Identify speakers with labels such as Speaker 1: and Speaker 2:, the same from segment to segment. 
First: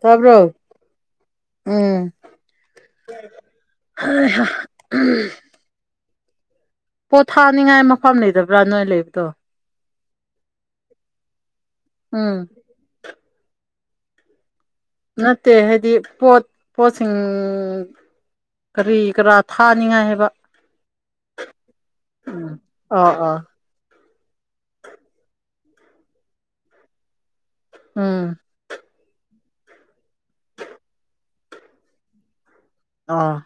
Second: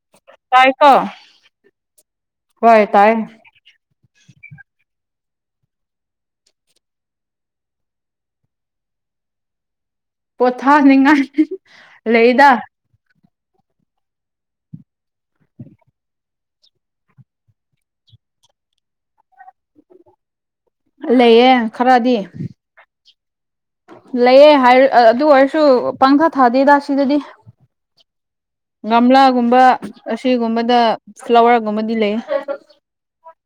Speaker 1: ꯇꯥꯕ꯭ꯔꯣ
Speaker 2: ꯇꯥꯏꯀꯣ
Speaker 1: ꯎꯝ
Speaker 2: ꯍꯣꯏ ꯇꯥꯏ
Speaker 1: ꯍꯣꯏ ꯍ [unintelligible] ꯄꯣꯠ ꯊꯥꯅꯤꯡꯉꯥꯏ ꯃꯐꯝ ꯂꯩꯗꯕ꯭ꯔꯥ ꯅꯣꯏ ꯂꯩꯕꯗꯣ
Speaker 2: ꯄꯣꯊꯥꯅꯤꯡꯉꯥꯏ
Speaker 1: ꯎꯝ
Speaker 2: ꯂꯩꯗ
Speaker 1: ꯅꯠꯇꯦ ꯍꯥꯏꯗꯤ ꯄꯣꯠ ꯄꯣꯠꯁꯤꯡ ꯀꯔꯤ ꯀꯔꯥ ꯊꯥꯅꯤꯡꯉꯥꯏ ꯍꯥꯏꯕ
Speaker 2: ꯂꯩꯌꯦ ꯈꯔꯗꯤ
Speaker 1: ꯑꯣ ꯑꯣ
Speaker 2: ꯂꯩꯌꯦꯦ ꯍꯥꯏ ꯑꯗꯨ ꯑꯣꯏꯔꯁꯨ ꯄꯥꯡꯊ ꯊꯥꯗꯦꯗ ꯁꯤꯗꯗꯤ
Speaker 1: ꯎꯝ
Speaker 2: ꯒꯝꯂꯥꯒꯨꯝꯕ ꯑꯁꯤꯒꯨꯝꯕꯗ ꯐ꯭ꯂꯥꯋꯔꯒꯨꯝꯕꯗꯤ ꯂꯩ
Speaker 1: ꯑꯥ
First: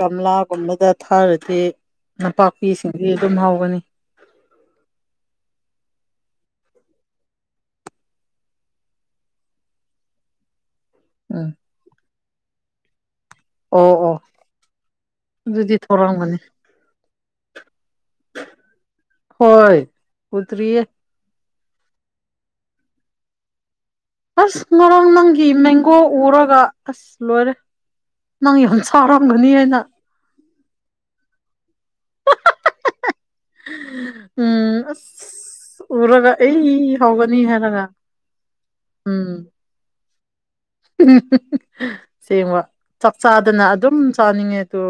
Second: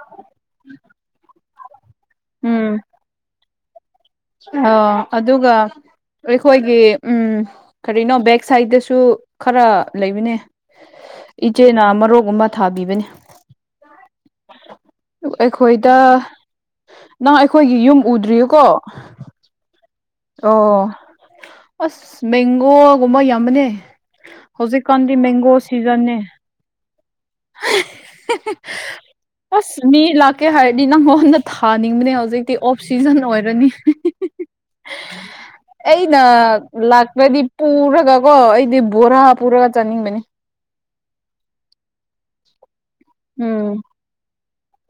Speaker 1: ꯒꯝꯂꯥꯒꯨꯝꯕꯗ ꯊꯥꯔꯗꯤ ꯅꯄꯥꯛꯄꯤꯁꯤꯡꯗꯤ ꯑꯗꯨꯝ ꯍꯧꯒꯅꯤ
Speaker 2: ꯑꯣ ꯑꯗꯨꯒ ꯑꯩꯈꯣꯏꯒꯤ ꯎꯝ ꯀꯔꯤꯅꯣ ꯕꯦꯛ ꯁꯥꯏꯗꯠꯇꯁꯨ ꯈꯔ ꯂꯩꯕꯅꯦ
Speaker 1: ꯎꯝ
Speaker 2: ꯏꯆꯦꯅ ꯃꯔꯣꯛꯒꯨꯝꯕ ꯊꯥꯕꯤꯕꯅꯤ
Speaker 1: ꯑꯣ ꯑꯣ ꯑꯗꯨꯗꯤ
Speaker 2: ꯑꯩꯈꯣꯏꯗ
Speaker 1: ꯊꯣꯔꯝꯒꯅꯤ
Speaker 2: ꯅꯪ ꯑꯩꯈꯣꯏꯒꯤ ꯌꯨꯝ ꯎꯗ꯭ꯔꯤꯌꯦꯀꯣ
Speaker 1: ꯍꯣꯏ ꯎꯗ꯭ꯔꯤꯌꯦ
Speaker 2: ꯑꯣ ꯑꯁ ꯃꯦꯡꯒꯣꯒꯨꯝꯕ ꯌꯥꯝꯕꯅꯦ
Speaker 1: ꯑꯁ ꯉꯔꯣꯡ
Speaker 2: ꯍꯧꯖꯤꯛꯀꯥꯟꯗꯤ
Speaker 1: ꯅꯪꯒꯤ ꯃꯦꯡꯒꯣ
Speaker 2: ꯁꯤꯖꯟꯅꯦ
Speaker 1: ꯎꯔꯒ ꯑꯁ ꯂꯣꯏꯔꯦ ꯅꯪ ꯌꯥꯝ ꯁꯥꯔꯝꯒꯅꯤꯅ
Speaker 2: ꯀꯩ ꯍꯥꯏꯔꯗꯤ ꯅꯪꯉꯣꯟꯗ ꯊꯥꯅꯤꯡꯕꯅꯦ ꯍꯧꯖꯤꯛꯇꯤ ꯑꯣꯐ ꯁꯤꯖꯟ ꯑꯣꯏꯔꯅꯤ
Speaker 1: ꯎꯝ ꯑꯁ
Speaker 2: ꯑꯩꯅ
Speaker 1: ꯎꯔꯒ ꯑꯩ ꯍꯧꯒꯅꯤ
Speaker 2: ꯂꯥꯛꯄ꯭ꯔꯗꯤ
Speaker 1: ꯍꯥꯏꯔꯒ
Speaker 2: ꯄꯨꯔꯒ ꯀꯣ ꯑꯩꯗꯤ ꯕꯣꯔꯥ
Speaker 1: ꯎꯝ
Speaker 2: ꯄꯨꯔꯒ ꯆꯥꯅꯤꯡꯕꯅꯤ
Speaker 1: ꯁꯦꯡꯕ ꯆꯥꯛ ꯆꯥꯗꯅ
Speaker 2: ꯎꯝ
Speaker 1: ꯑꯗꯨꯝ ꯆꯥꯅꯤꯡꯉꯦ ꯑꯗꯨ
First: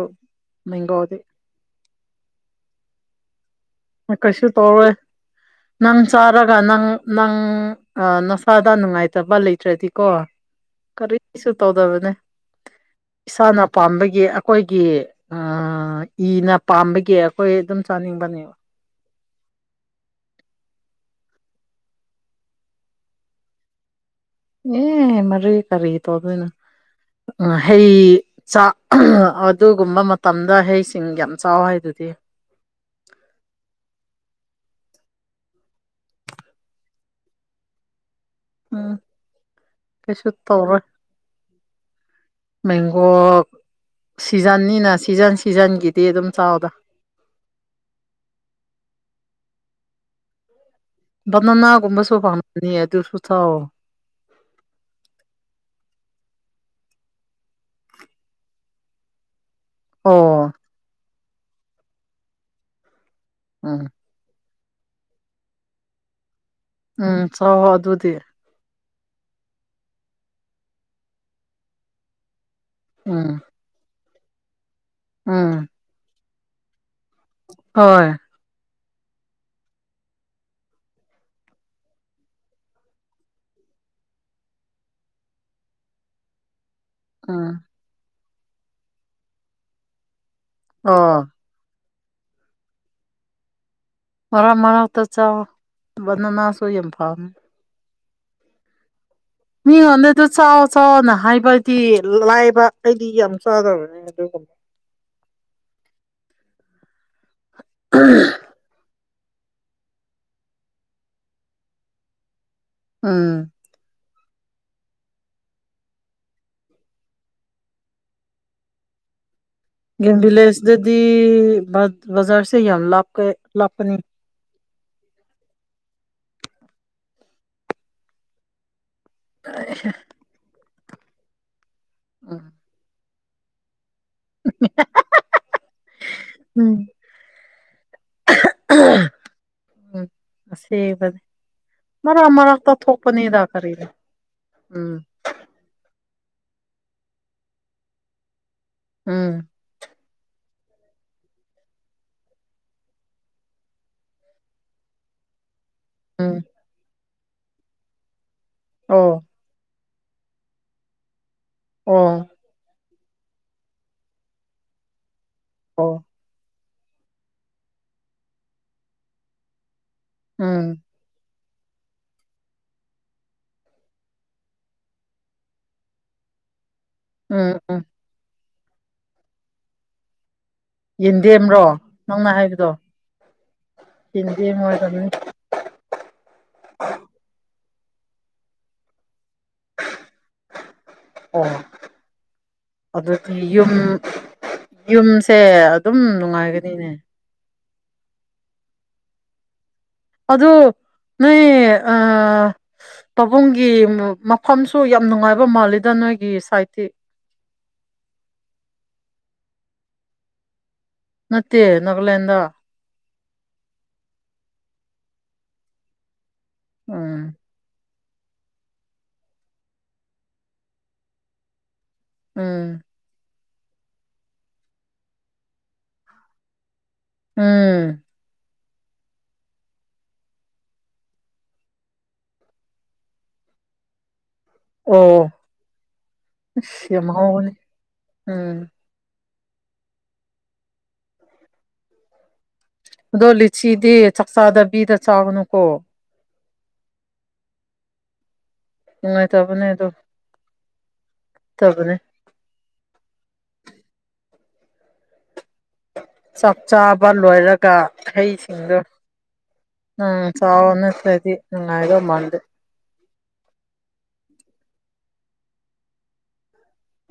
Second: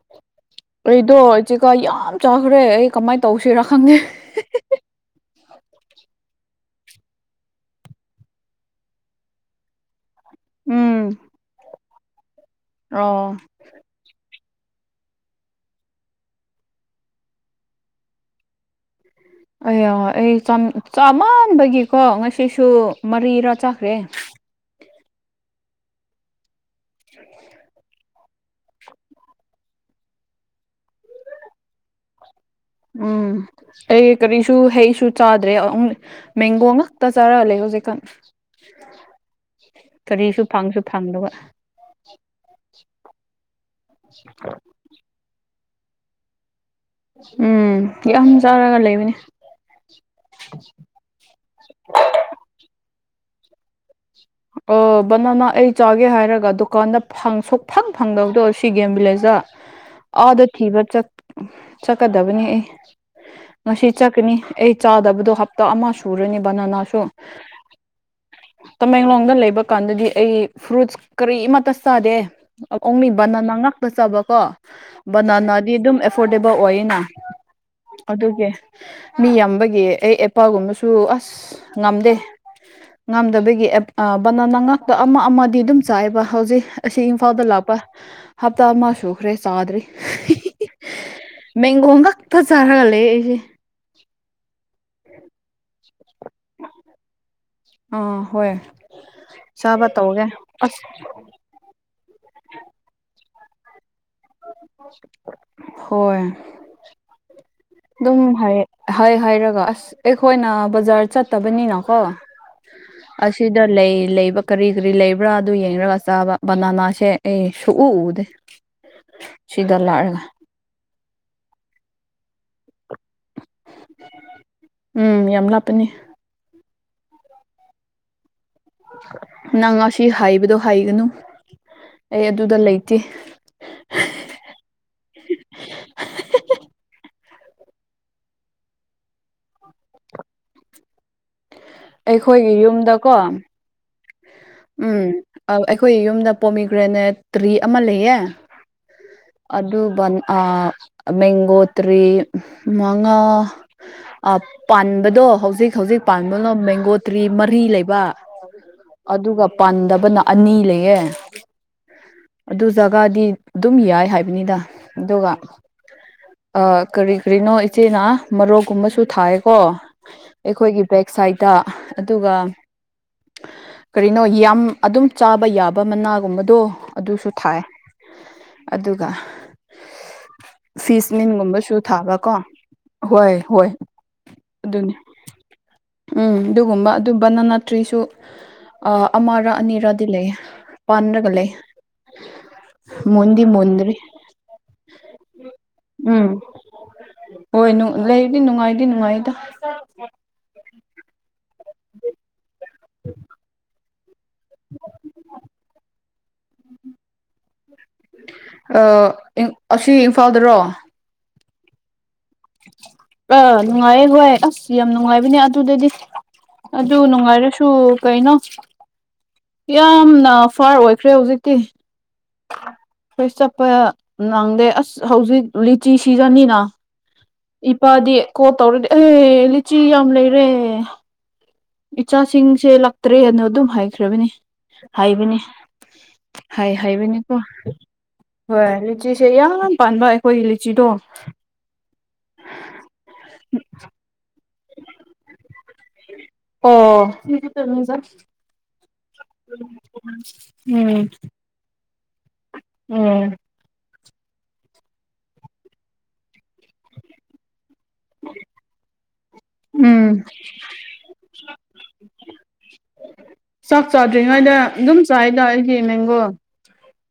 Speaker 2: ꯑꯩꯗꯣ
Speaker 1: ꯃꯦꯡꯒꯣꯗꯤ
Speaker 2: ꯆꯦꯒꯥ ꯌꯥꯝ ꯆꯥꯈ꯭ꯔꯦ ꯑꯩ ꯀꯃꯥꯏ ꯇꯧꯁꯤꯔꯥ ꯈꯪꯗꯦ
Speaker 1: ꯀꯩꯁꯨ ꯇꯧꯔꯣꯏ ꯅꯪ ꯆꯥꯔꯒ ꯅꯪ ꯅꯪ ꯑ ꯅꯁꯥꯗ ꯅꯨꯡꯉꯥꯏꯇꯕ ꯂꯩꯇ꯭ꯔꯗꯤꯀꯣ
Speaker 2: ꯎꯝ
Speaker 1: ꯀꯔꯤꯁꯨ ꯇꯧꯗꯕꯅꯦ
Speaker 2: ꯔꯣ
Speaker 1: ꯅ ꯄꯥꯝꯕꯒꯤ ꯑꯈꯣꯏꯒꯤ ꯑ ꯏꯅ ꯄꯥꯝꯕꯒꯤ ꯑꯈꯣꯏ ꯑꯗꯨꯝ ꯆꯥꯅꯤꯡꯕꯅꯦꯕ
Speaker 2: ꯑꯌꯥ ꯑꯩ ꯆꯥ ꯆꯥꯃꯟ ꯕꯒꯤꯀꯣ ꯉꯁꯤꯁꯨ ꯃꯔꯤꯔꯥ ꯆꯥꯈ꯭ꯔꯦ
Speaker 1: ꯅꯦ ꯃꯔꯤ ꯀꯔꯤ ꯇꯧꯗꯣꯏꯅꯣ ꯎꯝ ꯍꯩ ꯆꯥꯛ ꯑꯗꯨꯒꯨꯝꯕ ꯃꯇꯝꯗ ꯍꯩꯁꯤꯡ ꯌꯥꯝ ꯆꯥꯎ ꯍꯥꯏꯗꯨꯗꯤ
Speaker 2: ꯎꯝ ꯑꯩ ꯀꯔꯤꯁꯨ ꯍꯩꯁꯨ ꯆꯥꯗ꯭ꯔꯦ ꯑꯣꯡꯂꯤ ꯃꯦꯡꯒꯣ ꯉꯥꯛꯇ ꯆꯥꯔꯂꯩ ꯍꯧꯖꯤꯛꯀꯥꯟ
Speaker 1: ꯎꯝ ꯀꯩꯁꯨ
Speaker 2: ꯀꯔꯤꯁꯨ
Speaker 1: ꯇꯧꯔꯣꯏ
Speaker 2: ꯐꯪꯁꯨ ꯐꯪꯂꯣꯏ
Speaker 1: ꯃꯦꯡꯒꯣ ꯁꯤꯖꯟꯅꯤꯅ ꯁꯤꯖꯟ ꯁꯤꯖꯟꯒꯤ ꯇꯤ ꯑꯗꯨꯝ ꯆꯥꯎꯗ
Speaker 2: ꯎꯝ ꯌꯥꯝ ꯆꯥꯔꯒ ꯂꯩꯕꯅꯤ
Speaker 1: ꯕꯅꯅꯥꯒꯨꯝꯕꯁ ꯐꯪꯂꯝꯒꯅꯤ ꯑꯗꯨꯁꯨ ꯆꯥꯎꯌꯣ
Speaker 2: ꯑꯣ ꯕꯅꯥꯅ ꯑꯩ ꯆꯥꯒꯦ ꯍꯥꯏꯔꯒ ꯗꯨꯀꯥꯟꯗ ꯐꯪꯁꯨ ꯁꯨꯛꯐꯪ ꯐꯪꯗꯕꯗꯣ ꯁꯤ ꯒꯦꯝ ꯚꯤꯂꯦꯖꯗ ꯑꯥꯗ
Speaker 1: ꯑꯣ
Speaker 2: ꯊꯤꯕ ꯆꯠ ꯆꯠꯀꯗꯕꯅꯤ ꯑꯩ
Speaker 1: ꯎꯝ
Speaker 2: ꯉꯁꯤ ꯆꯠ ꯀꯅꯤ ꯑꯩ ꯆꯥꯗꯕꯗꯣ ꯍꯞꯇꯥ ꯑꯃ ꯁꯨꯔꯅꯤ ꯕꯅꯅꯥ
Speaker 1: ꯎꯝ ꯆꯥꯎ ꯑꯗꯨꯗꯤ
Speaker 2: ꯇꯃꯦꯡꯂꯣꯡꯗ ꯂꯩꯕ ꯀꯥꯟꯗꯗꯤ ꯑꯩ ꯐ꯭ꯔꯨꯠꯁ ꯀꯔꯤꯃꯠꯇ ꯆꯥꯗꯦ ꯑ ꯑꯣꯡꯂꯤ
Speaker 1: ꯎꯝ
Speaker 2: ꯕꯅꯅꯥ ꯉꯥꯛꯇ ꯆꯕꯀꯣ
Speaker 1: ꯎꯝ
Speaker 2: ꯕꯅꯅꯥꯗꯤ ꯑꯗꯨꯝ ꯑꯦꯐꯣꯔꯗꯦꯕꯜ ꯑꯣꯏꯌꯦꯅ
Speaker 1: ꯍꯣꯏ
Speaker 2: ꯑꯗꯨꯒꯤ ꯃꯤ ꯌꯥꯝꯕꯒꯤ ꯑꯩ ꯑꯦꯄꯥꯜꯒꯨꯝꯕꯁꯨ ꯑꯁ ꯉꯝꯗꯦ ꯉꯝꯗꯕꯒꯤ ꯑꯦꯞ ꯑ ꯕꯅꯥꯅ ꯉꯥꯛꯇ ꯑꯃ ꯑꯃꯗꯤ ꯑꯗꯨꯝ ꯆꯥꯏꯌꯦꯕ ꯍꯧꯖꯤꯛ ꯑꯁꯤ ꯏꯝꯐꯥꯜꯗ
Speaker 1: ꯎꯝ
Speaker 2: ꯂꯥꯛꯄ ꯍꯞꯇꯥ ꯑꯃ ꯁꯨꯈ꯭ꯔꯦ ꯆꯥꯗ꯭ꯔꯤ
Speaker 1: ꯑꯣ
Speaker 2: ꯃꯦꯡꯒꯣ ꯉꯥꯛ ꯇ ꯆꯥꯔꯒ ꯂꯩꯌꯦ ꯑꯩꯁꯦ
Speaker 1: ꯃꯔꯥꯃꯔꯛꯇ ꯆꯥꯎꯑꯣ ꯕꯅꯅꯥꯁꯨ ꯌꯥꯝ ꯐꯝꯅꯤ
Speaker 2: ꯑꯥ ꯍꯣꯏ ꯆꯥꯕ
Speaker 1: ꯃꯤꯉꯣꯟꯗ ꯑꯗꯨ
Speaker 2: ꯇꯧꯒꯦ
Speaker 1: ꯆꯥꯎ
Speaker 2: ꯑꯁ
Speaker 1: ꯆꯥꯎꯅ ꯍꯥꯏꯕꯗꯤ ꯂꯥꯏꯕ ꯑꯩꯗꯤ ꯌꯥꯝ ꯆꯥꯗ꯭ꯔꯕꯅꯤ ꯑꯗꯨꯒꯨꯝ
Speaker 2: ꯍꯣꯏ ꯗꯨꯝ ꯍꯥꯌꯦ ꯍꯥꯏ ꯍꯥꯏꯔꯒ ꯑꯁ ꯑꯩꯈꯣꯏꯅ ꯕꯖꯥꯔ ꯆꯠꯇꯕꯅꯤꯅꯀꯣ ꯑꯁꯤ
Speaker 1: ꯎꯝ
Speaker 2: ꯗ ꯂꯩ ꯂꯩꯕ ꯀꯔꯤ ꯀꯔꯤ ꯂꯩꯕ꯭ꯔꯥ ꯑꯗꯨ ꯌꯦꯡꯔꯒ ꯆꯥꯕ ꯕꯅꯥꯅꯥꯁꯦ ꯑꯩ ꯁꯨꯛꯎ ꯎꯗꯦ
Speaker 1: [inaudible]
Speaker 2: ꯁꯤꯗ
Speaker 1: ꯒꯦꯝ
Speaker 2: ꯂꯥꯛꯔꯒ
Speaker 1: ꯚꯤꯂꯦꯖꯗꯗꯤ ꯕꯠ ꯕꯖꯥꯔꯁꯦ ꯌꯥꯝ ꯂꯥꯞꯀꯦ ꯂꯥꯞꯀꯅꯤ
Speaker 2: ꯎꯝ ꯌꯥꯝ ꯂꯥꯞꯄꯅꯤ ꯅꯪ ꯉꯁꯤ ꯍꯥꯏꯕꯗꯣ ꯍꯥꯏꯒꯅꯨ ꯑꯩ ꯑꯗꯨꯗ ꯂꯩꯇꯦ
Speaker 1: [unintelligible] ꯑꯁꯦꯕꯅꯤ ꯃꯔ
Speaker 2: ꯑꯩꯈꯣꯏꯒꯤ
Speaker 1: ꯃꯔꯛꯇ
Speaker 2: ꯌꯨꯝꯗꯀꯣ
Speaker 1: ꯊꯣꯛꯄꯅꯤꯗ ꯀꯔꯤꯅꯣ ꯎꯝ
Speaker 2: ꯑꯧ ꯑꯩꯈꯣꯏ ꯌꯨꯝꯗ ꯄꯣꯃꯤꯒ꯭ꯔꯅꯦꯠ ꯇ꯭ꯔꯤ ꯑꯃ ꯂꯩꯌꯦ
Speaker 1: ꯎꯝ
Speaker 2: ꯑꯗꯨ ꯕꯟ ꯑ ꯃꯦꯒꯣꯇ꯭ꯔꯤ ꯃꯉꯥ ꯑꯥ ꯄꯥꯟꯕꯗꯣ ꯍꯧꯖꯤꯛ ꯍꯧꯖꯤꯛ
Speaker 1: ꯎꯝ
Speaker 2: ꯄꯥꯟꯕꯉꯝ ꯃꯦꯡꯒꯣ ꯇ꯭ꯔꯤ ꯃꯔꯤ ꯂꯩꯕ
Speaker 1: ꯑꯣ
Speaker 2: ꯑꯗꯨꯒꯞ ꯄꯥꯟꯗꯕꯅ ꯑꯅꯤ ꯂꯩꯌꯦ
Speaker 1: ꯑꯣ
Speaker 2: ꯑꯗꯨ ꯖꯥꯒꯥꯗꯤ ꯗꯨꯝ ꯌꯥꯏ ꯍꯥꯏꯕꯅꯤꯗ ꯑꯗꯨꯒ
Speaker 1: ꯑꯣ
Speaker 2: ꯑ ꯀꯔꯤ ꯀꯔꯤꯅꯣ ꯏꯆꯦꯅ ꯃꯔꯣꯛꯀꯨꯝꯕꯁꯨ ꯊꯥꯏꯌꯦ ꯀꯣ
Speaker 1: ꯎꯝ
Speaker 2: ꯑꯩꯈꯣꯏꯒꯤ ꯕꯦꯛ ꯁꯥꯏꯠꯇ ꯑꯗꯨꯒ ꯀꯔꯤꯅꯣ ꯌꯥꯝ ꯑꯗꯨꯝ ꯆꯥꯕ ꯌꯥꯕ ꯃꯅꯥꯒꯨꯝꯕꯗꯣ ꯑꯗꯨꯁꯨ
Speaker 1: ꯎꯝ
Speaker 2: ꯊꯥꯏ
Speaker 1: ꯎꯝ
Speaker 2: ꯑꯗꯨꯒ
Speaker 1: ꯌꯦꯟꯗꯦꯝꯔꯣ
Speaker 2: ꯐꯤꯁꯅꯤꯝꯒꯨꯝꯕꯁꯨ
Speaker 1: ꯅꯪꯅ
Speaker 2: ꯊꯥꯕꯀꯣ
Speaker 1: ꯍꯥꯏꯕꯗꯣ
Speaker 2: ꯍꯣꯏ ꯍꯣꯏ
Speaker 1: ꯌꯦꯟꯗꯦꯝ
Speaker 2: ꯑꯗꯨꯅꯤ
Speaker 1: ꯑꯣꯏꯔꯝꯅꯤ
Speaker 2: ꯎꯝ ꯗꯨꯒꯨꯝꯕ ꯑꯗꯨ ꯕꯅꯥꯅꯥ ꯇ꯭ꯔꯤꯁꯨ ꯑꯥ ꯑꯃꯔ ꯑꯅꯤꯔꯗꯤ ꯂꯩꯌꯦ ꯄꯥꯟꯔꯒ
Speaker 1: ꯑꯣ
Speaker 2: ꯂꯩ
Speaker 1: ꯑꯗꯨꯗꯤ
Speaker 2: ꯃꯨꯟꯗꯤ
Speaker 1: ꯌꯨꯝ
Speaker 2: ꯃꯨꯟꯗꯔ꯭ꯤ
Speaker 1: ꯌꯨꯝꯁꯦ ꯑꯗꯨꯝ ꯅꯨꯉꯥꯏꯒꯅꯤꯅꯦ
Speaker 2: ꯍꯣꯏ ꯅꯨ ꯂꯩꯕꯗꯤ ꯅꯨꯉꯥꯏꯗꯤ ꯅꯨꯉꯥꯏꯗ
Speaker 1: ꯑꯗꯨ ꯅꯣꯏ ꯑ ꯄꯥꯕꯨꯡꯒꯤ ꯃꯞ ꯐꯝꯁꯨ ꯌꯥꯝ ꯅꯨꯡꯉꯥꯏꯕ ꯃꯥꯜꯂꯤꯗ ꯅꯣꯏꯒꯤ ꯁꯥꯏꯠꯇꯤ
Speaker 2: ꯑꯥ ꯑꯁꯤ ꯏꯝꯐꯥꯜꯗꯔꯣ
Speaker 1: ꯅꯠꯇꯦ ꯅꯒꯂꯦꯟꯗ
Speaker 2: ꯑꯥ ꯅꯨꯉꯥꯏꯌꯦ ꯍꯣꯏ ꯑꯁ ꯌꯥꯝ ꯅꯨꯉꯥꯏꯕꯅꯦ ꯑꯗꯨꯗꯗꯤ ꯑꯗꯨ
Speaker 1: ꯎꯝ
Speaker 2: ꯅꯨꯉꯥꯏꯔꯁꯨ ꯁꯨ ꯀꯩꯅꯣ ꯌꯥꯝꯅ ꯐꯥꯔ ꯑꯣꯏꯈ꯭ꯔꯦ ꯍꯧꯖꯤꯛꯇꯤ
Speaker 1: ꯎꯝ
Speaker 2: ꯈꯣꯏ ꯆꯞꯄ ꯅꯪꯗꯦ ꯑꯁ ꯍꯧꯖꯤꯛ ꯂꯤꯆꯤ ꯁꯤꯖꯟꯅꯤꯅ
Speaker 1: ꯎꯝ
Speaker 2: ꯏꯄꯥꯗꯤ ꯀꯣꯜ ꯇꯧꯔꯗꯤ ꯑꯦ ꯂꯤꯆꯤ ꯌꯥꯝ ꯂꯩꯔꯦ ꯏꯆꯥꯁꯤꯡꯁꯦ ꯂꯛꯇ꯭ꯔꯦꯅ ꯗꯨꯝ ꯍꯥꯏꯈ꯭ꯔꯕꯅꯤ
Speaker 1: ꯑꯣ
Speaker 2: ꯍꯥꯏꯕꯅꯤ ꯍꯥꯏ
Speaker 1: ꯑꯁ ꯌꯥꯝ
Speaker 2: ꯍꯥꯏꯕꯅꯤꯀꯣ
Speaker 1: ꯍꯥꯎꯕꯅꯤ ꯎꯝ
Speaker 2: [unintelligible] ꯆꯤꯁꯦ ꯌꯥꯝ ꯄꯥꯟꯕ ꯑꯩꯈꯣꯏꯒꯤ ꯂꯤꯆꯤꯗꯣ
Speaker 1: ꯑꯗꯣ ꯂꯤꯆꯤꯗꯤ ꯆꯛꯆꯥꯗꯕꯤꯗ ꯆꯥꯒꯅꯨꯀꯣ
Speaker 2: ꯑꯣ [unintelligible]
Speaker 1: ꯅꯨꯡꯉꯥꯏꯇꯕꯅꯦ
Speaker 2: ꯎꯝ
Speaker 1: ꯇꯕꯅꯦ
Speaker 2: ꯎꯝ
Speaker 1: ꯆꯥꯛ ꯆꯥꯕ ꯂꯣꯏꯔꯛ ꯀꯥ ꯍꯩꯁꯤꯡꯗꯣ ꯎꯝ ꯆꯥꯎꯑꯣ ꯅꯠꯇ꯭ꯔꯗꯤ ꯅꯨꯉꯥꯏꯗꯧ ꯃꯥꯟꯗꯦ
Speaker 2: ꯆꯥꯛ ꯆ ꯆꯥꯎꯗ꯭ꯔꯤꯉꯩꯗ ꯑꯗꯨꯝ ꯆꯥꯏꯗ ꯑꯩꯒꯤ ꯃꯦꯡꯒꯣ꯫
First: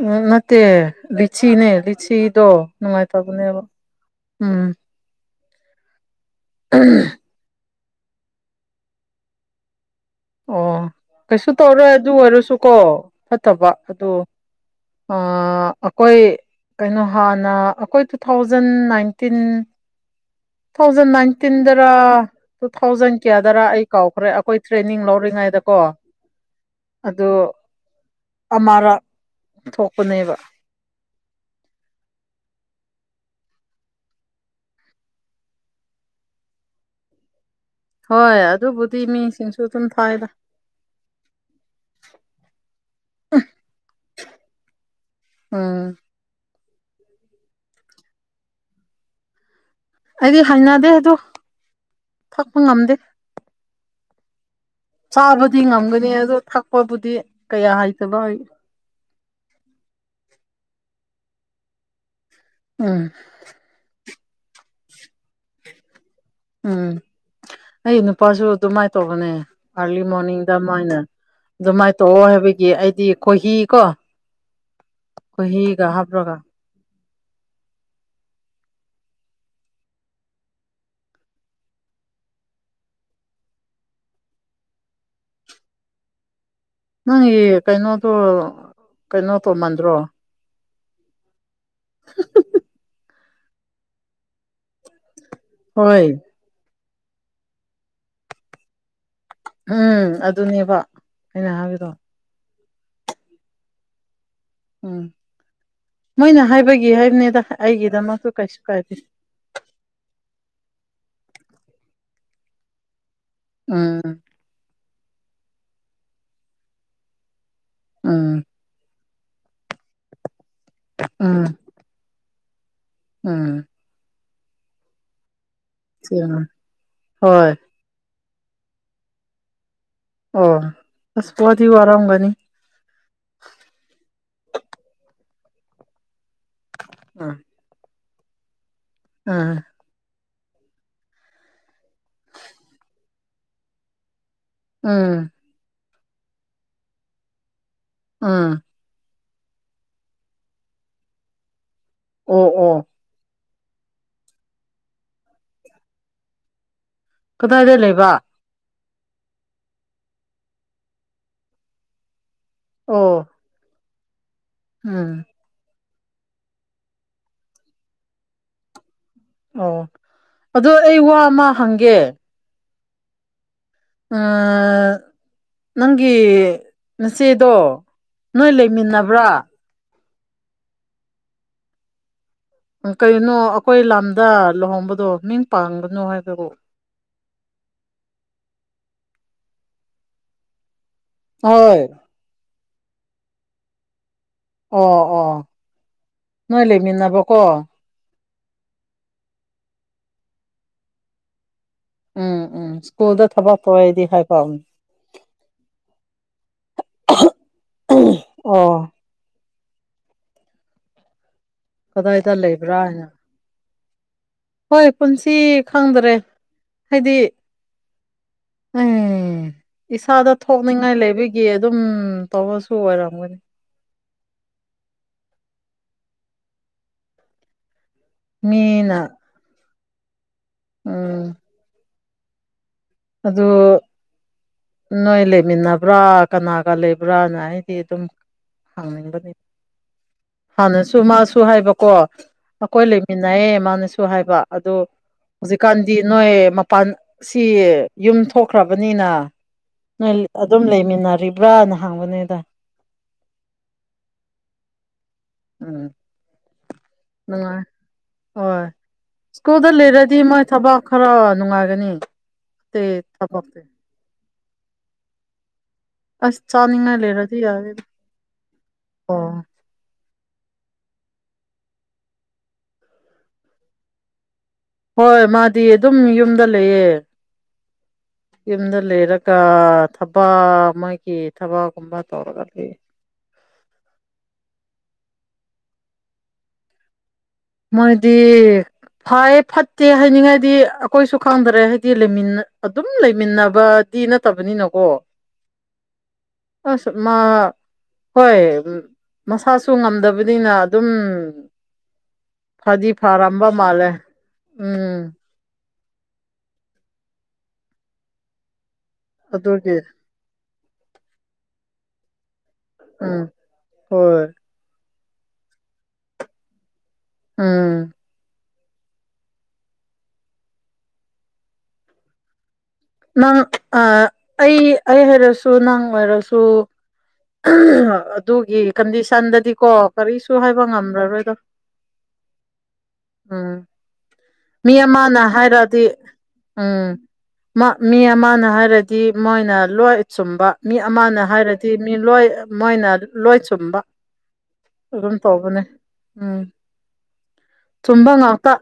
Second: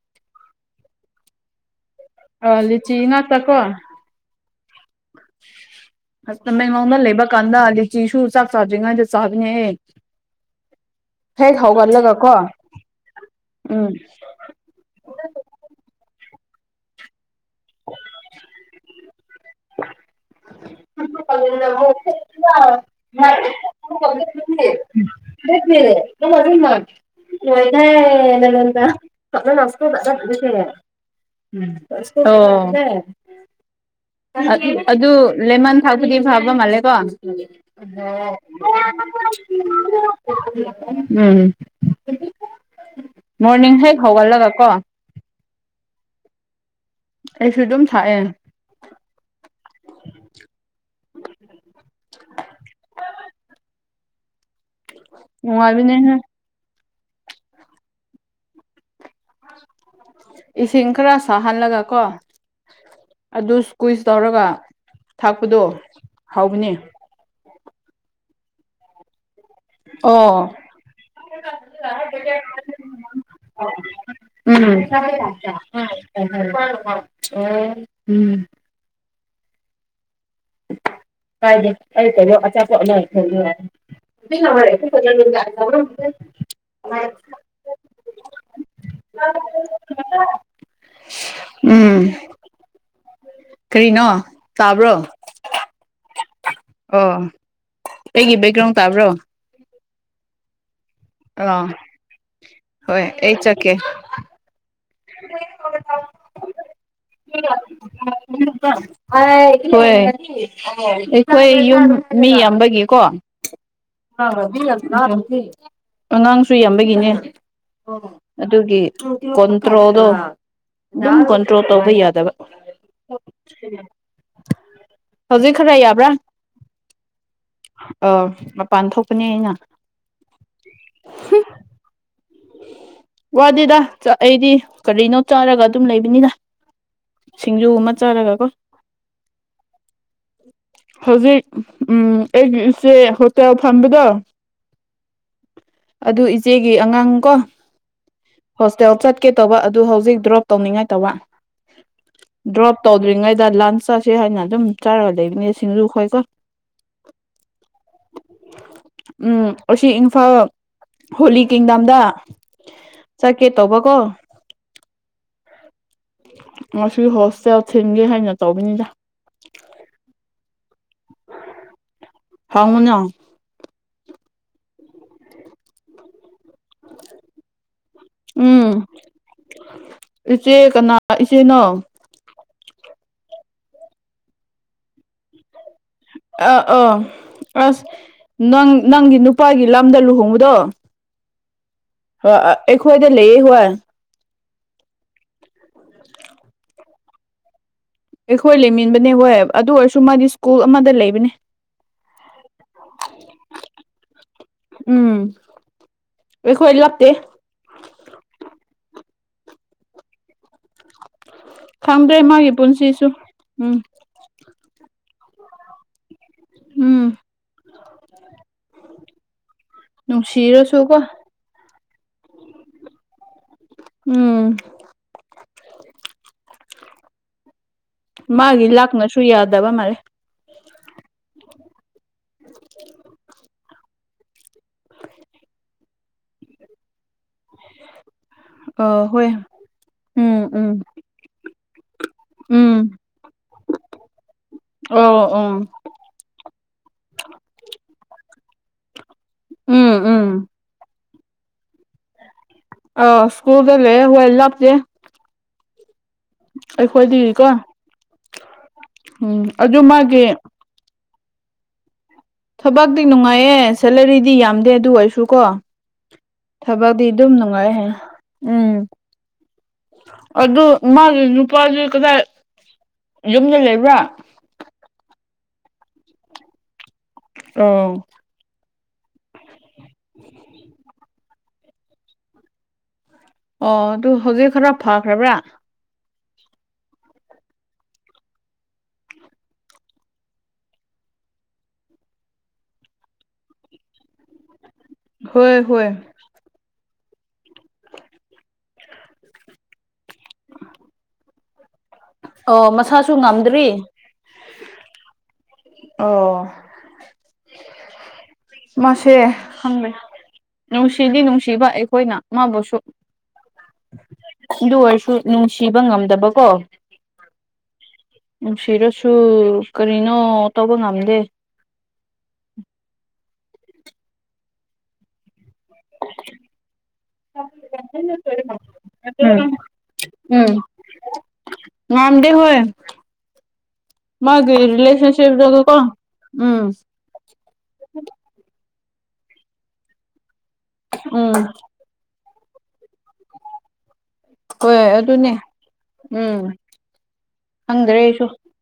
Speaker 1: ꯎꯝ ꯅꯠꯇꯦ ꯂꯤꯁꯤꯅꯦ ꯂꯤꯁꯤꯗꯣ
Speaker 2: ꯑ ꯂꯤꯆꯤ
Speaker 1: ꯅꯨꯡꯉꯥꯏꯇꯕꯅꯦꯕ ꯎꯝ
Speaker 2: ꯇꯥꯃꯦꯂꯣꯡꯗ ꯂꯩꯕ ꯀꯥꯟꯗ ꯆꯤꯁꯨꯨ ꯆꯥꯛ ꯆꯥꯗ꯭ꯔꯤꯀꯥꯟꯗ ꯆꯥꯕꯅꯦ꯫
Speaker 1: ꯑꯣ ꯀꯩꯁꯨ
Speaker 2: ꯍꯦꯛ
Speaker 1: ꯇꯧꯔꯣꯏ ꯑꯗꯨ
Speaker 2: ꯍꯧꯒꯠꯂꯒ
Speaker 1: ꯑꯣꯏꯔꯁꯨ ꯀꯣ ꯐꯠꯇꯕ
Speaker 2: ꯎꯝ
Speaker 1: ꯑꯣ ꯑꯈꯣꯏ ꯀꯩꯅꯣ ꯍꯥꯟꯅ ꯑꯩꯈꯣꯏ two thousand nineteen two thousand ꯅꯥꯏꯟꯇꯤꯟꯗꯔ
Speaker 2: [inaudible]
Speaker 1: two thousand ꯀꯌꯥꯗꯔ ꯑꯩ ꯀꯥꯎꯈ꯭ꯔꯦ ꯑꯩꯈꯣꯏ
Speaker 2: [unintelligible]
Speaker 1: ꯇ꯭ꯔꯦꯅꯤꯡ ꯂꯧꯔꯤꯉꯩꯗꯀꯣ
Speaker 2: [unintelligible]
Speaker 1: ꯑꯗꯨ ꯑꯃꯔꯛ
Speaker 2: ꯃꯣꯏꯅꯦ
Speaker 1: ꯊꯣꯛꯄꯅꯦꯕ
Speaker 2: [unintelligible] ꯎꯝ ꯑꯣ ꯑꯗꯨ ꯂꯦꯃꯦꯟ ꯊꯥꯎꯕꯨꯗꯤ ꯐꯕ ꯃꯥꯜꯦ ꯀꯣ [unintelligible]
Speaker 1: ꯍꯣꯏ ꯑꯗꯨꯕꯨꯗꯤ ꯃꯤꯁꯤꯡꯁꯨ ꯑꯗꯨꯝ ꯊꯥꯏꯗ
Speaker 2: ꯎꯝ ꯃꯣꯔꯅꯤꯡ ꯍꯦꯛ ꯍꯧꯒꯠꯂꯒ ꯀꯣ
Speaker 1: ꯎꯝ
Speaker 2: ꯑꯩꯁꯨ ꯑꯗꯨꯝ ꯊꯥꯛꯑꯦ
Speaker 1: ꯑꯩꯗꯤ ꯍꯥꯏꯅꯗꯦ ꯑꯗꯣ ꯊꯛꯄ ꯉꯝꯗꯦ꯫ ꯆꯥꯕꯗꯤ ꯉꯝꯒꯅꯤ
Speaker 2: ꯅꯨꯡꯉꯥꯏꯕꯅꯦꯍꯦ
Speaker 1: ꯑꯗꯣ ꯊꯛꯄꯕꯨꯗꯤ ꯀꯌꯥ ꯍꯥꯏꯇꯕ
Speaker 2: ꯏꯁꯤꯡ ꯈꯔ ꯁꯥꯍꯜꯂꯒ ꯀꯣ
Speaker 1: ꯎꯝ
Speaker 2: ꯑꯗꯨ ꯀꯨꯏꯁ ꯇꯧꯔꯒ ꯊꯥꯛꯄꯗꯣ꯫ ꯍꯥꯎꯕꯅꯦ
Speaker 1: ꯎꯝ ꯑꯩ ꯅꯨꯄꯥꯁꯨ ꯑꯗꯨꯃꯥꯏꯅ ꯇꯧꯕꯅꯦ ꯑꯥꯔꯂꯤ
Speaker 2: ꯑꯣ
Speaker 1: ꯃꯣꯔꯅꯤꯡꯗ ꯃꯥꯏꯅ ꯑꯗꯨꯃꯥꯏꯅ ꯇꯧꯑꯣ ꯍꯥꯏꯕꯒꯤ ꯑꯩꯗꯤ ꯈꯣꯏꯍꯤ ꯀꯣ꯫ ꯈꯣꯏꯍꯤꯒ
Speaker 2: ꯎꯝ
Speaker 1: ꯍꯥꯞꯔꯒ
Speaker 2: ꯎꯝ ꯀꯥꯏꯗ ꯀ ꯀꯔꯣ ꯑꯆꯥꯄꯅꯈꯣꯏ ꯌꯥꯔ [unintelligible]
Speaker 1: ꯅꯪꯒꯤ ꯀꯩꯅꯣꯗꯨꯣ ꯀꯩꯅꯣ ꯇꯧꯃꯟ꯭ꯗꯔꯣ꯫
Speaker 2: ꯎꯝ ꯀꯔꯤꯅꯣ ꯇꯥꯕ꯭ꯔꯣ [unintelligible]
Speaker 1: ꯍꯣꯏ
Speaker 2: [unintelligible] ꯑꯣ ꯑꯩꯒꯤ ꯕꯦꯛꯒ꯭ꯔꯥꯎꯟ ꯇꯥꯕ꯭ꯔꯣ
Speaker 1: ꯎꯝ ꯑꯗꯨꯅꯦꯕ ꯑꯩꯅ ꯍꯥꯏꯕꯗꯣ
Speaker 2: [unintelligible] ꯍꯣꯏ ꯑꯩ ꯆꯠꯀꯦ
Speaker 1: ꯎꯝ
Speaker 2: [unintelligible] [unintelligible]
Speaker 1: ꯃꯣꯏꯅ ꯍꯥꯏꯕꯒꯤ ꯍꯥꯏꯕꯅꯤꯗ ꯑꯩꯒꯤꯗꯃꯛꯁꯨ ꯀꯩꯁꯨ ꯀꯥꯏꯗꯦ
Speaker 2: [unintelligible] ꯍꯣꯏ ꯑꯩꯈꯣꯏ ꯌꯨꯝ ꯃꯤ ꯌꯥꯝꯕꯒꯤꯀꯣ
Speaker 1: ꯎꯝ
Speaker 2: [unintelligible] ꯑꯉꯥꯡꯁꯨ ꯌꯥꯝꯕꯒꯤꯅꯦ
Speaker 1: ꯎꯝ
Speaker 2: ꯑꯗꯨꯒꯤ ꯀꯣꯟꯇ꯭ꯔꯣꯜꯗꯣ ꯑꯗꯨꯝ
Speaker 1: ꯎꯝ
Speaker 2: ꯀꯣꯟꯇ꯭ꯔꯣꯜ ꯇꯧꯕ ꯌꯥꯗꯕ [inaudible] [unintelligible] ꯍꯧꯖꯤꯛ ꯈꯔ ꯌꯥꯞ
Speaker 1: [unintelligible] ꯍꯣꯏ
Speaker 2: ꯑꯣ ꯃꯄꯥꯟ ꯊꯣꯛꯄꯅꯦ ꯑꯩꯅ
Speaker 1: ꯑꯣ ꯑꯁ ꯋꯥꯗꯤ ꯋꯥꯔꯝꯒꯅꯤ
Speaker 2: ꯋꯥꯗꯦꯗ ꯑꯩꯗꯤ ꯀꯔꯤꯅꯣ ꯆꯥꯔꯒ ꯑꯗꯨꯝ ꯂꯩꯕꯅꯤꯅ ꯌꯨ ꯑꯃ ꯆꯥꯔꯒ ꯀꯣ
Speaker 1: ꯑꯥ
Speaker 2: [inaudible] ꯍꯧꯖꯤꯛ ꯎꯝ ꯑꯩꯒꯤ ꯏꯆꯦ ꯍꯣꯇꯦꯜ ꯐꯝꯕꯗꯣ
Speaker 1: ꯎꯝ
Speaker 2: ꯑꯗꯨ ꯏꯆꯦꯒꯤ ꯑꯉꯥꯡ ꯀꯣ
Speaker 1: ꯎꯝ
Speaker 2: ꯍꯣꯁꯇꯦꯜ ꯆꯠꯀꯦ ꯇꯧꯕ ꯑꯗꯨ ꯍꯧꯖꯤꯛ ꯗ꯭ꯔꯣꯞ ꯇꯧꯅꯤꯉꯥꯏ ꯇꯧꯕ
Speaker 1: ꯑꯣ
Speaker 2: ꯗ꯭ꯔꯣꯞ
Speaker 1: ꯑꯣ
Speaker 2: ꯇꯧ ꯗ꯭ꯔꯤꯉꯩꯗ ꯂꯟꯁ ꯆꯥꯁꯦ ꯍꯥꯏꯅ ꯑꯗꯨꯝ ꯆꯥꯔꯒ ꯂꯩꯕꯅꯦ ꯁꯤꯡꯖꯨ ꯈꯣꯏꯀꯣ
Speaker 1: ꯀꯗꯥꯏꯗ ꯂꯩꯕ
Speaker 2: ꯎꯝ ꯑꯁꯤ ꯏꯝꯐꯥꯜ ꯍꯣꯂꯤ ꯀꯤꯡꯗꯝꯗ
Speaker 1: ꯑꯣ
Speaker 2: ꯀꯦ ꯇꯧꯕ ꯀꯣ
Speaker 1: ꯎꯝ
Speaker 2: ꯉꯁꯤ ꯍꯣꯁꯇꯦꯜ ꯊꯤꯟꯒꯦ ꯍꯥꯏꯅ ꯇꯧꯕꯅꯤꯗ
Speaker 1: ꯑꯣ ꯑꯗꯨ ꯑꯩ ꯋꯥ ꯑꯃ ꯍꯪꯒꯦ
Speaker 2: ꯍꯪꯉꯨꯅ
Speaker 1: ꯑ ꯅꯪꯒꯤ ꯅꯆꯦꯗꯣ ꯅꯣꯏ
Speaker 2: ꯎꯝ
Speaker 1: ꯂꯩꯃꯤꯟꯅꯕ꯭ꯔꯥ
Speaker 2: ꯏꯆꯦ ꯀꯅꯥ ꯏꯆꯦꯅꯣ
Speaker 1: ꯀꯩꯅꯣ ꯑꯩꯈꯣꯏ ꯂꯝꯗ ꯂꯨꯍꯣꯡꯕꯗꯣ ꯃꯤꯡ ꯄꯥꯟꯒꯅꯨ ꯍꯥꯏꯕꯕꯨ
Speaker 2: ꯑ ꯑꯁ ꯅꯪ ꯅꯪꯒꯤ ꯅꯨꯄꯥꯒꯤ ꯂꯝꯗ ꯂꯨꯍꯣꯡꯕꯗꯣ
Speaker 1: ꯍꯣꯏ
Speaker 2: ꯑꯩꯈꯣꯏꯗ ꯂꯩꯌꯦ ꯍꯣꯏ
Speaker 1: ꯑꯣ ꯑꯣ ꯅꯣꯏ ꯂꯩꯃꯤꯟꯅꯕ ꯀꯣ
Speaker 2: ꯑꯩꯈꯣꯏ ꯂꯩꯃꯤꯟꯕꯅꯦ ꯍꯣꯏ ꯑꯗꯨ ꯑꯣꯏꯔꯁꯨ ꯃꯥꯗꯤ ꯏꯁ꯭ꯀꯨꯜ ꯑꯃꯗ ꯂꯩꯕꯅꯤ
Speaker 1: ꯎꯝ ꯎꯝ ꯏꯁ꯭ꯀꯨꯜꯗ ꯊꯕꯛ ꯇꯧꯋꯦꯗꯤ ꯍꯥꯏꯕ
Speaker 2: ꯎꯝ ꯑꯩꯈꯣꯏ ꯂꯥꯞꯇꯦ
Speaker 1: ꯎꯝ ꯑꯣ
Speaker 2: ꯈꯪꯗꯦ
Speaker 1: ꯀꯗꯥꯏꯗ
Speaker 2: ꯃꯥꯒꯤ
Speaker 1: ꯂꯩꯕ꯭ꯔꯥ ꯍꯥꯏꯅ
Speaker 2: ꯄꯨꯟꯁꯤꯁꯨ ꯎꯝ
Speaker 1: ꯍꯣꯏ ꯄꯨꯟꯁꯤ ꯈꯪꯗꯔꯦ
Speaker 2: ꯎꯝ
Speaker 1: ꯍꯥꯏꯗꯤ ꯎꯝ ꯏꯁꯥꯗ ꯊꯣꯛꯅꯤꯡꯉꯥꯏ
Speaker 2: ꯅꯨꯡꯁꯤꯔꯁꯨꯀꯣ
Speaker 1: ꯂꯩꯕꯒꯤ ꯒꯤ ꯑꯗꯨꯝ ꯇꯧꯕꯁꯨ ꯑꯣꯏꯔꯝꯒꯅꯤ
Speaker 2: ꯎꯝ ꯃꯥꯒꯤ
Speaker 1: ꯃꯤꯅ
Speaker 2: ꯂꯥꯛꯅꯁꯨ ꯌꯥꯗꯕ ꯃꯥꯜꯂꯦ
Speaker 1: ꯎꯝ
Speaker 2: [unintelligible]
Speaker 1: ꯑꯗꯨ ꯅꯣꯏ ꯂꯩꯃꯤꯟꯅꯕ꯭ꯔꯥ ꯀꯅꯥꯒ ꯂꯩꯕ꯭ꯔꯥꯅ ꯍꯥꯏꯗꯤ ꯑꯗꯨꯝ
Speaker 2: ꯑ ꯍꯣꯏ
Speaker 1: ꯍꯪꯅꯤꯡꯕꯅꯤ
Speaker 2: ꯎꯝ ꯎꯝ
Speaker 1: ꯍꯥꯟꯅꯁꯨ ꯃꯥꯁꯨ ꯍꯥꯏꯕꯀꯣ
Speaker 2: ꯎꯝ
Speaker 1: ꯑꯩꯈꯣꯏ ꯂꯩꯃꯤꯟꯅꯩꯌꯦ ꯃꯥꯅꯁꯨ ꯍꯥꯏꯕ ꯑꯗꯣ
Speaker 2: ꯑꯣ ꯑꯣ
Speaker 1: ꯍꯧꯖꯤꯛꯀꯥꯟ ꯗꯤ ꯅꯣꯏ ꯃꯄꯥꯟꯁꯤ ꯌꯨꯝ ꯊꯣꯛꯈ꯭ꯔꯕꯅꯤꯅ
Speaker 2: ꯎꯝ
Speaker 1: ꯅꯣꯏ
Speaker 2: ꯎꯝ
Speaker 1: ꯑꯗꯨꯝ ꯂꯩꯃꯤꯟꯅꯔꯤꯕ꯭ꯔꯅ ꯍꯪꯕꯅꯦꯗ
Speaker 2: ꯑ ꯁ꯭ꯀꯨꯜꯗ ꯂꯩꯌꯦ ꯍꯣꯏ ꯂꯥꯞꯇꯦ
Speaker 1: ꯎꯝ
Speaker 2: ꯑꯩꯈꯣꯏꯗꯒꯤꯀꯣ
Speaker 1: ꯅꯨꯡꯉꯥꯏ ꯍꯣꯏ
Speaker 2: ꯎꯝ
Speaker 1: ꯁ꯭ꯀꯨꯜꯗ
Speaker 2: ꯑꯗꯨ
Speaker 1: ꯂꯩꯔꯗꯤ
Speaker 2: ꯃꯥꯒꯤ
Speaker 1: ꯃꯣꯏ ꯊꯕꯛ ꯈꯔ ꯅꯨꯡꯉꯥꯏꯔꯅꯤ
Speaker 2: ꯊꯕꯛꯇꯤ ꯅꯨꯡꯉꯥꯏꯌꯦ ꯁꯦꯂꯔꯤꯗꯤ ꯌꯥꯝꯗꯦ ꯑꯗꯨ ꯑꯣꯏꯔꯁꯨꯀꯣ
Speaker 1: ꯑꯁ ꯆꯥꯅꯤꯡꯉꯥꯏ
Speaker 2: ꯊꯕꯛꯗꯤ ꯑꯗꯨꯝ
Speaker 1: ꯂꯩꯔꯗꯤ
Speaker 2: ꯅꯨꯡꯉꯥꯏ
Speaker 1: ꯌꯥꯔꯦꯗ
Speaker 2: ꯍꯥꯏ ꯎꯝ
Speaker 1: ꯑꯣ
Speaker 2: ꯑꯗꯨ ꯃꯥꯒꯤ ꯅꯨꯄꯥꯗꯤ ꯀꯗꯥꯏ ꯌꯨꯝꯗ ꯂꯩꯕ꯭ꯔꯥ
Speaker 1: ꯍꯣꯏ ꯃꯥꯗꯤ ꯑꯗꯨꯝ ꯌꯨꯝꯗ ꯂꯩꯌꯦ
Speaker 2: ꯑꯣ
Speaker 1: ꯌꯨꯝꯗꯥ ꯂꯩꯔꯒ ꯊꯕꯥꯛ ꯃꯣꯏꯒꯤ ꯊꯕꯥꯛꯒꯨꯝꯕ ꯇꯧꯔꯒꯗꯤ
Speaker 2: ꯑꯣ ꯑꯗꯨ ꯍꯧꯖꯤꯛ ꯈꯔ ꯐꯈ꯭ꯔꯥꯕ꯭ꯔꯥ
Speaker 1: ꯃꯣꯏꯗꯤ ꯐꯩ ꯐꯠꯇꯦ ꯍꯥꯏꯅꯤꯡꯉꯥꯏꯗꯤ ꯑꯩꯈꯣꯏꯁꯨ ꯈꯪꯗꯥꯔꯦ ꯍꯥꯏꯗꯤ ꯂꯩꯃꯤꯟꯅ ꯑꯗꯨꯝ ꯂꯩꯃꯤꯟꯅꯕ ꯗꯤ ꯅꯠꯇꯕꯅꯤꯅꯀꯣ
Speaker 2: ꯍꯣꯏ ꯍꯣꯏ
Speaker 1: ꯑꯁ ꯃꯥ ꯍꯣꯏ ꯃꯁꯥꯁꯨ ꯉꯝꯗꯕꯅꯤꯅ ꯑꯗꯨꯝ
Speaker 2: ꯑꯣ
Speaker 1: ꯐꯗꯤ
Speaker 2: ꯃꯁꯥꯁꯨ
Speaker 1: ꯐꯔꯝꯕ
Speaker 2: ꯉꯝꯗ꯭ꯔꯤ
Speaker 1: ꯃꯥꯜꯂꯦ ꯎꯝ
Speaker 2: ꯑꯣ ꯃꯥꯁꯨ ꯁꯦ
Speaker 1: ꯑꯗꯨꯒꯤ
Speaker 2: ꯈꯪꯗꯦ ꯅꯨꯡꯁꯤꯗꯤ ꯅꯨꯡꯁꯤꯕ ꯑꯩꯈꯣꯏꯅ ꯃꯥꯕꯨꯁꯨ
Speaker 1: ꯎꯝ ꯍꯣꯏ
Speaker 2: ꯑꯗꯨ ꯑꯣꯏꯔꯁꯨ ꯅꯨꯡꯁꯤꯕ ꯉꯝꯗꯕꯀꯣ
Speaker 1: ꯎꯝ
Speaker 2: ꯅꯨꯡꯁꯤꯔꯁꯨ ꯀꯔꯤꯅꯣ ꯇꯧꯕ ꯉꯝꯗꯦ
Speaker 1: ꯅꯪ ꯑꯥ ꯑꯩ ꯑꯩ ꯍꯥꯏꯔꯁꯨ ꯅꯪ ꯑꯣꯏꯔꯁꯨ ꯑꯗꯨꯒꯤ ꯀꯟꯗꯤꯁꯟꯗꯗꯤ
Speaker 2: ꯎꯝ
Speaker 1: ꯀꯣ ꯀꯔꯤꯁꯨ
Speaker 2: ꯎꯝ
Speaker 1: ꯍꯥꯏꯕ ꯉꯝꯂꯔꯣꯏꯗꯣ
Speaker 2: ꯉꯝꯗꯦ ꯍꯣꯏ
Speaker 1: ꯎꯝ
Speaker 2: ꯃꯥꯒꯤ
Speaker 1: ꯃꯤ ꯑꯃꯅ ꯍꯥꯏꯔꯛꯑꯗꯤ
Speaker 2: ꯔꯤꯂꯦꯁꯟꯁꯤꯞꯇꯒꯀꯣ
Speaker 1: ꯎꯝ ꯃꯥ ꯃꯤ ꯑꯃꯅ ꯍꯥꯏꯔꯗꯤ ꯃꯣꯏꯅ ꯂꯣꯏ ꯆꯨꯝꯕ ꯃꯤ ꯑꯃꯅ
Speaker 2: ꯎꯝ
Speaker 1: ꯍꯥꯏꯔꯗꯤ ꯃꯤ ꯂꯣꯏ ꯃꯣꯏꯅ ꯂꯣꯏ ꯆꯨꯝꯕ
Speaker 2: ꯍꯣꯏ
Speaker 1: ꯑꯗꯨꯝ
Speaker 2: ꯑꯗꯨꯅꯦ
Speaker 1: ꯇꯧꯕꯅꯦ ꯎꯝ
Speaker 2: ꯈꯪꯗ꯭ꯔꯦ
Speaker 1: ꯊꯨꯝꯕ
Speaker 2: ꯑꯩꯁꯨ
Speaker 1: ꯉꯥꯛꯇꯥ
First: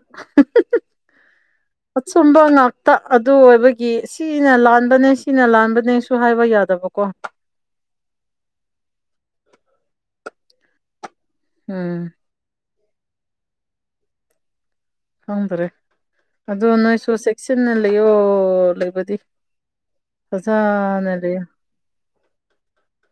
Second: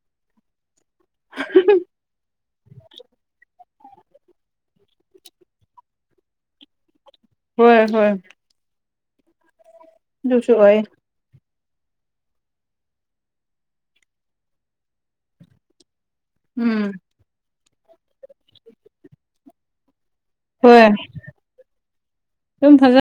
Speaker 1: ꯑꯆꯨꯝꯕ ꯉꯥꯛꯇꯥ ꯑꯗꯨ ꯑꯣꯏꯕꯒꯤ ꯁꯤꯅ ꯂꯥꯟꯕꯅꯦ ꯁꯤꯅ ꯂꯥꯟꯕꯅꯦꯁꯨ ꯍꯥꯏꯕ ꯌꯥꯠ ꯗꯕ ꯀꯣ
Speaker 2: ꯍꯣꯏ ꯍꯣꯏ ꯑꯗꯨꯁꯨ ꯑꯣꯏꯌꯦ
Speaker 1: ꯎꯝ ꯈꯪꯗꯥꯔꯦ ꯑꯗꯣ
Speaker 2: ꯎꯝ
Speaker 1: ꯅꯣꯏꯁꯨ ꯆꯦꯛꯁꯤꯟꯅ ꯂꯩꯌꯣ ꯂꯩꯕꯗꯤ
Speaker 2: ꯍꯣꯏ
Speaker 1: ꯐꯖꯥꯅ ꯂꯩꯌꯣ
Speaker 2: ꯑꯗꯨꯝ ꯐꯖꯥ